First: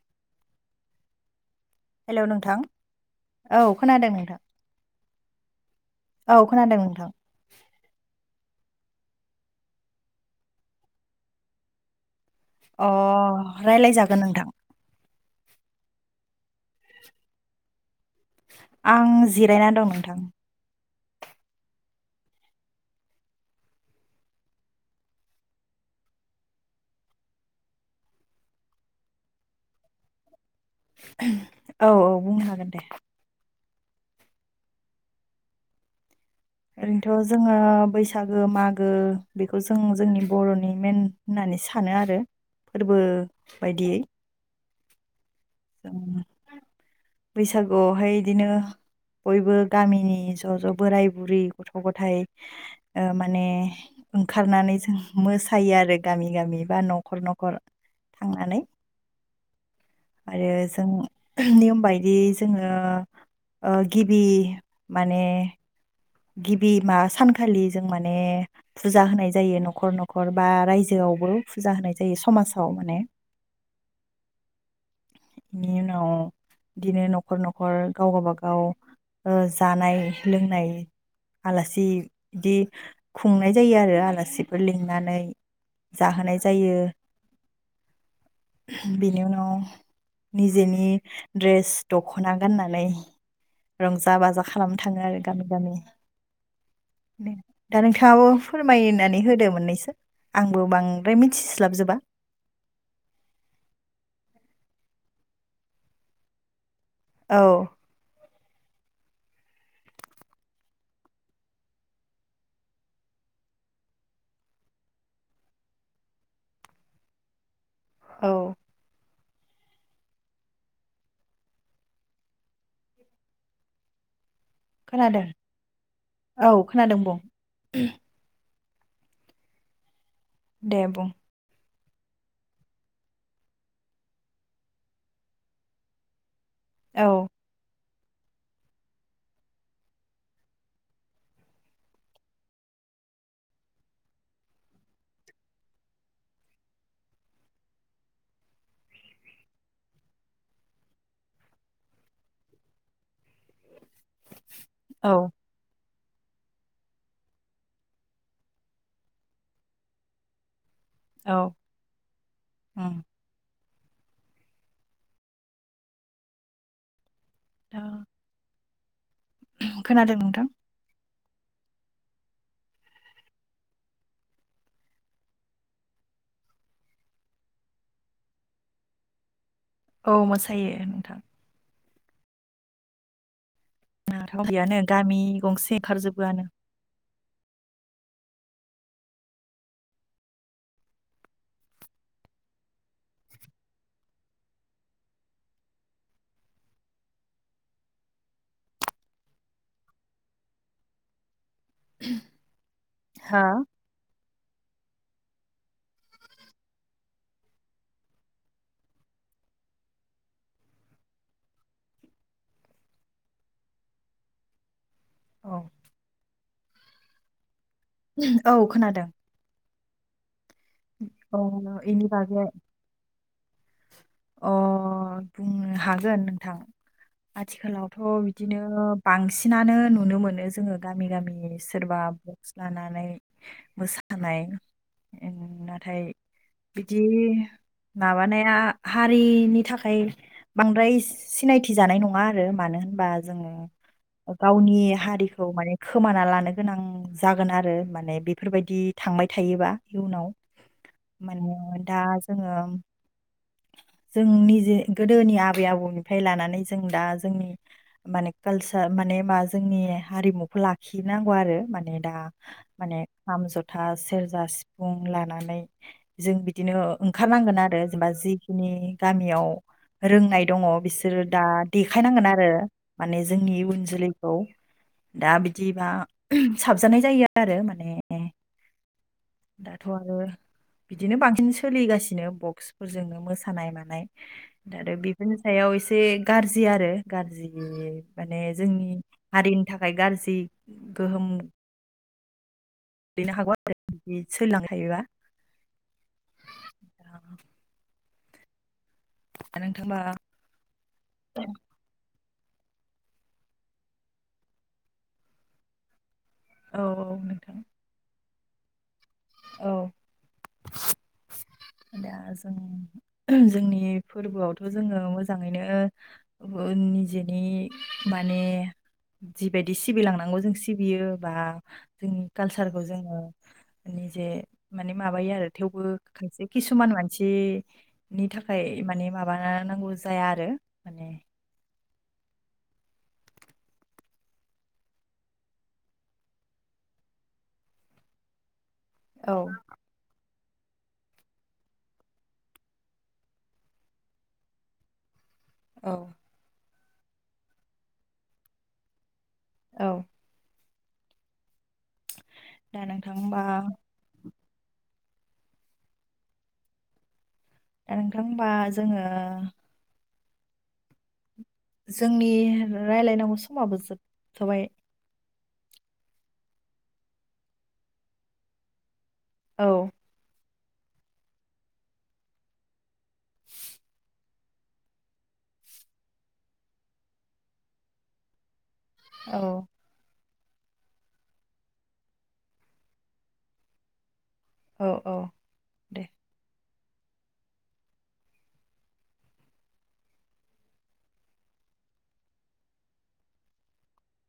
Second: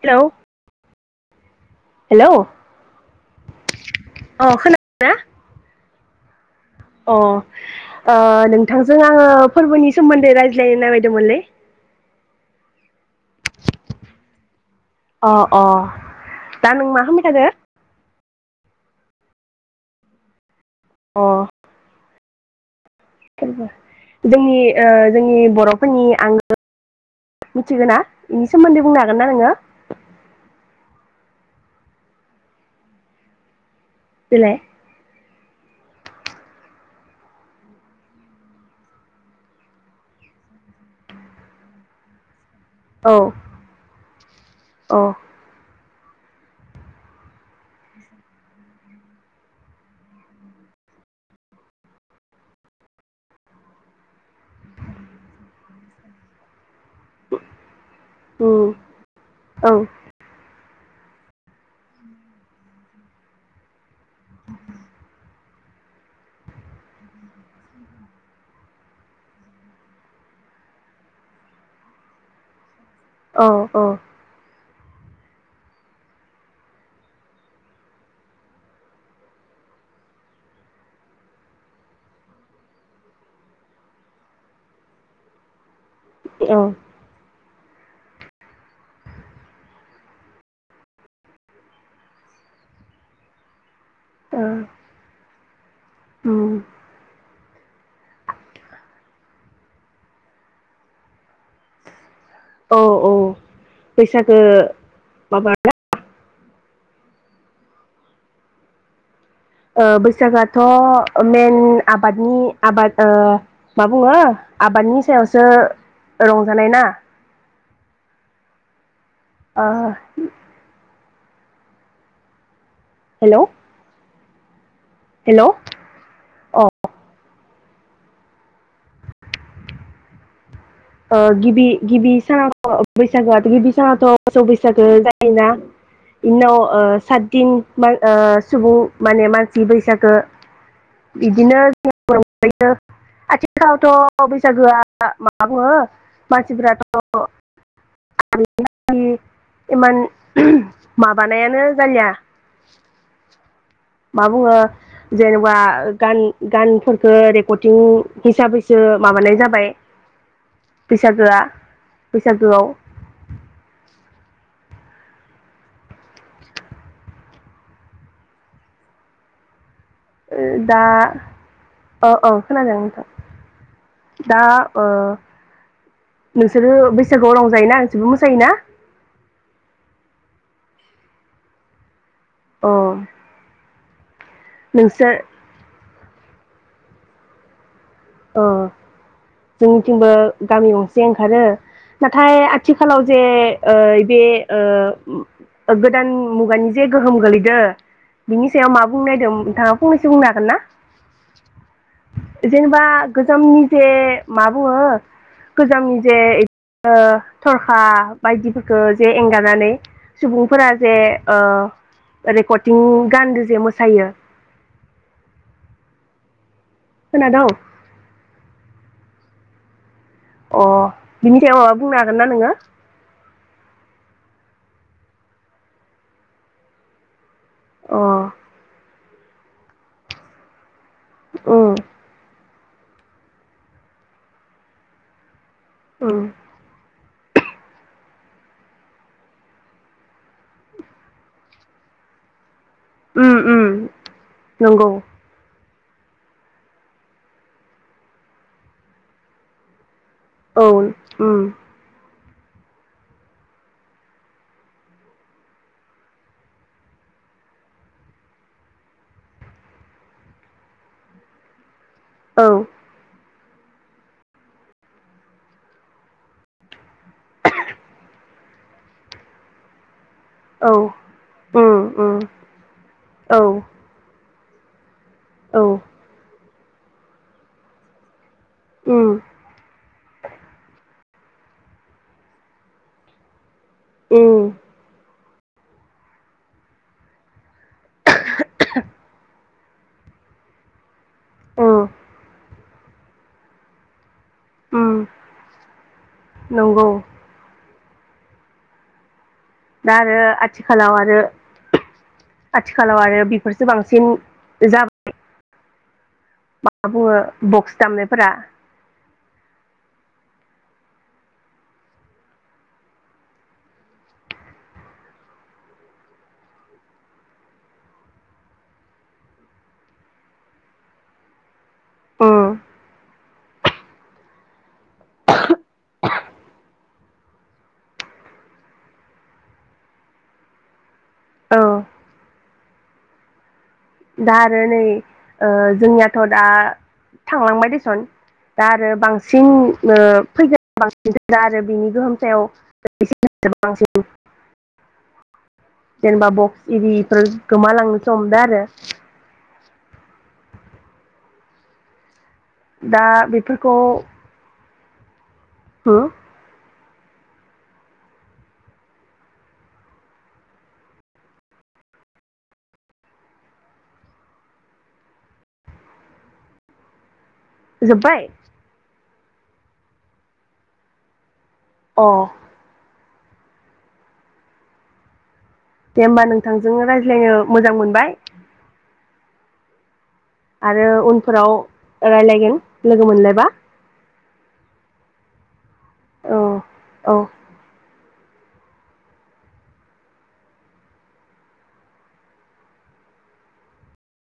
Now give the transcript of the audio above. Hello hello नोंथां औ खोनादों नोंथां अ खोनादों ना औ खोनादों नोंथां अ ओ नों थांजों आङो फोरबोनि सोमोन्दै रायज्लायनो नामायदोंमोनलै अ रायलाय जागोन नोंथां अ अ दा नों मा खामबाय थादो? आं जिरायना दं नोंथां अ फोरबो जोंनि ओ जोंनि बर'फोरनि आंगो मिथिगौ ना बेनि सोमोन्दै बुंनो हागोन ना नोङो? औ औ बुंनो हागोन दे। देलाय ओरैनोथ' जोङो बैसागु मागो बेखौ जों-जोंनि बर'नि मेन होननानै सानो आरो। फोरबो बायदियै अ [inaudible] बैसागुआवहाय इदिनो बयबो गामिनि ज' ज' बोराय बुरै गथ' गथायाइ ओ माने ओंखारनानै जों मोसायो आरो गामि- गामि बा न'खर-न'खर थांनानै उम औ आरो जों नियम बाय दि जोङो ओ गिबि माने गिबि मा सानखालि जों माने फुजा होनाय जायो न'खर- न'खर बा रायजोआवबो फुजा होनाय जायो समाजाव माने औ औ बेनि उनाव बिदिनो न'खर-न'खर गावबा गाव जानाय लोंनाय आलासि बिदि खुंनाय जायो आरो आलासिफोर लिंनानै जाहोनाय औ ओ जायो बेनि उनाव निजेनि ड्रेस दखना गाननानै रंजा बाजा खालामनो थाङो आरो। गामि-गामि उम दा नोंथाङाबो फोरमायनानै होदो मोननैसो आंबो बांद्राय मि औ - औ बैसागो बाब [unintelligible] औ अ बैसागुआथ' मेन आबादनि आबाद ओ मा बुङो आबादनि सायावसो रंजानाय ना औ ओ हेलौ खोनादों हेलौ औ अ खोनादों बुं दे बुं ओ गिबि गिबि सानाव बैसागोआथ गिबि सानावथ मोसौ बैसागो जायोना इनि उनाव औ साददिन ओ सुबुं माने मानसि बैसागो बिदिनो [unintelligible] आथिखालावथ बैसागोआ मा बुङो मानसिफोराथ इमान माबानायानो जालिया मा बुङो औ जेनेबा गान गानफोरखौ रेकरतिं हिसाबैसो माबानाय जाबाय बैसागोआ औ बैसागोआव उम दा खोनादों ओ नोंथां दा ओ-ओ खोनादों नोंथां दा ओ नोंसोरो बैसागुआव रंजायोना नोंसोरबो मोसायोना औ मोसायो नोंथां अ गैयानो नोंसोर गामि गंसे ओंखारजोब बोआनो ओ जोंनिथिंबो गामि गंसे ओंखारो नाथाय आथिखालाव जे ओइ बे ओ गोदान मुगानि जे गोहोम गोलैदों बिनि सायाव मा बुंनो नागिरदों नोंथाङा फंनैसो बुंनो हागोन ना जेनेबा हा गोजामनि जे मा बुङो गोजामनि जे इदिनो थरखा बायदिफोरखौ जे एंगारनानै सुबुंफोरा जे ओ रेकतिं गानदो जे मोसायो औ खोनादों औ खोनादों अ अ बिनि सायाव माबा बुंनो इनि हागोन ना बागै नोङो? अ बुंनो हागोन नोंथां अ आथिखालावथ उम बिदिनो बांसिनानो नुनो मोनो जोङो गामि गामि सोरबा लानानै मोसानाय ओं नाथाय उम बिदि माबानाया हारिनि थाखाय बांद्राय सिनायथि जानाय नङा आरो मानो होनबा उम उम जोङो गावनि नंगौ हारिखौ माने खोमाना लानो गोनां जागोन आरो माने बेफोरबायदि थांबाय थायोबा इयुनाव औ उम माने दा जोङो जों निजे गोदोनि आबै आबौनिफ्राय लानानै जों दा जोंनि माने कालसार माने मा जोंनि हारिमुखौ लाखिनांगौ आरो माने दा औ माने खाम जथा सेरजा सिफुं लानानै जों बिदिनो ओंखारनांगोन आरो जेनेबा जि खिनि गामियाव रोंनाय दङ औ बिसोरो दा उम उम देखायनांगोन आरो माने औ जोंनि उन जोलै खौ दा बिदिबा साबजानाय जायो आरो माने उम दाथ आरो बिदिनो बांसिन सोलिगासिनो बक्सफोरजोंनो मो सानाय मानाय उम आरो बि फोरनि सायाव एसे गारजि आरो गारजि नुयो माने जोंनि हारि थाखाय गारजि गोहोम गोलैनो हागौ आरो बि सोलि लांबाय उम थायोबा नंगौ दा आरो आथिखालाव आरो आथिखालाव आरो बेफोरसो बांसिन जाबाय औ मा बुङो नोंथां बक्स दामनायफोरा औ दा जों जोंनि फोरबोआवथ जोङो मोजाङैनो निजिनि माने जिबायदि सिबिलांनांगौ जों सिबियो बा जोंनि उम कालचारखौ जोङो निजे माने माबायो आरो थेवबो खायसे किसुमान मानसिनि थाखाय माने माबा नांगौ जाया आरो माने औ दा आरो नै ओ जोंनियाथ दा थांलांबाय देसन दा आरो औ बांसिन ओ फैगोन बांसिन दा आरो बिनि गोहोम सायाव बांसिन औ [inaudible] जेनबा बक्स इदि इफोर गोमालांनोसो हमदो आरो औ दा नोंथां होमबा बेफोरखौ होम दे नोंथां ओमबा जोङो जोंनि रायलायनांगौ समाबो जोबथबाय जोब्बाय औ अ [unintelligible] दे होमबा नोंथांजोंनो रायज्लायनो मोजां मोनबाय औ आरो उनफोराव रायलायगोन लोगो मोनलायबा औ औ दे औ औ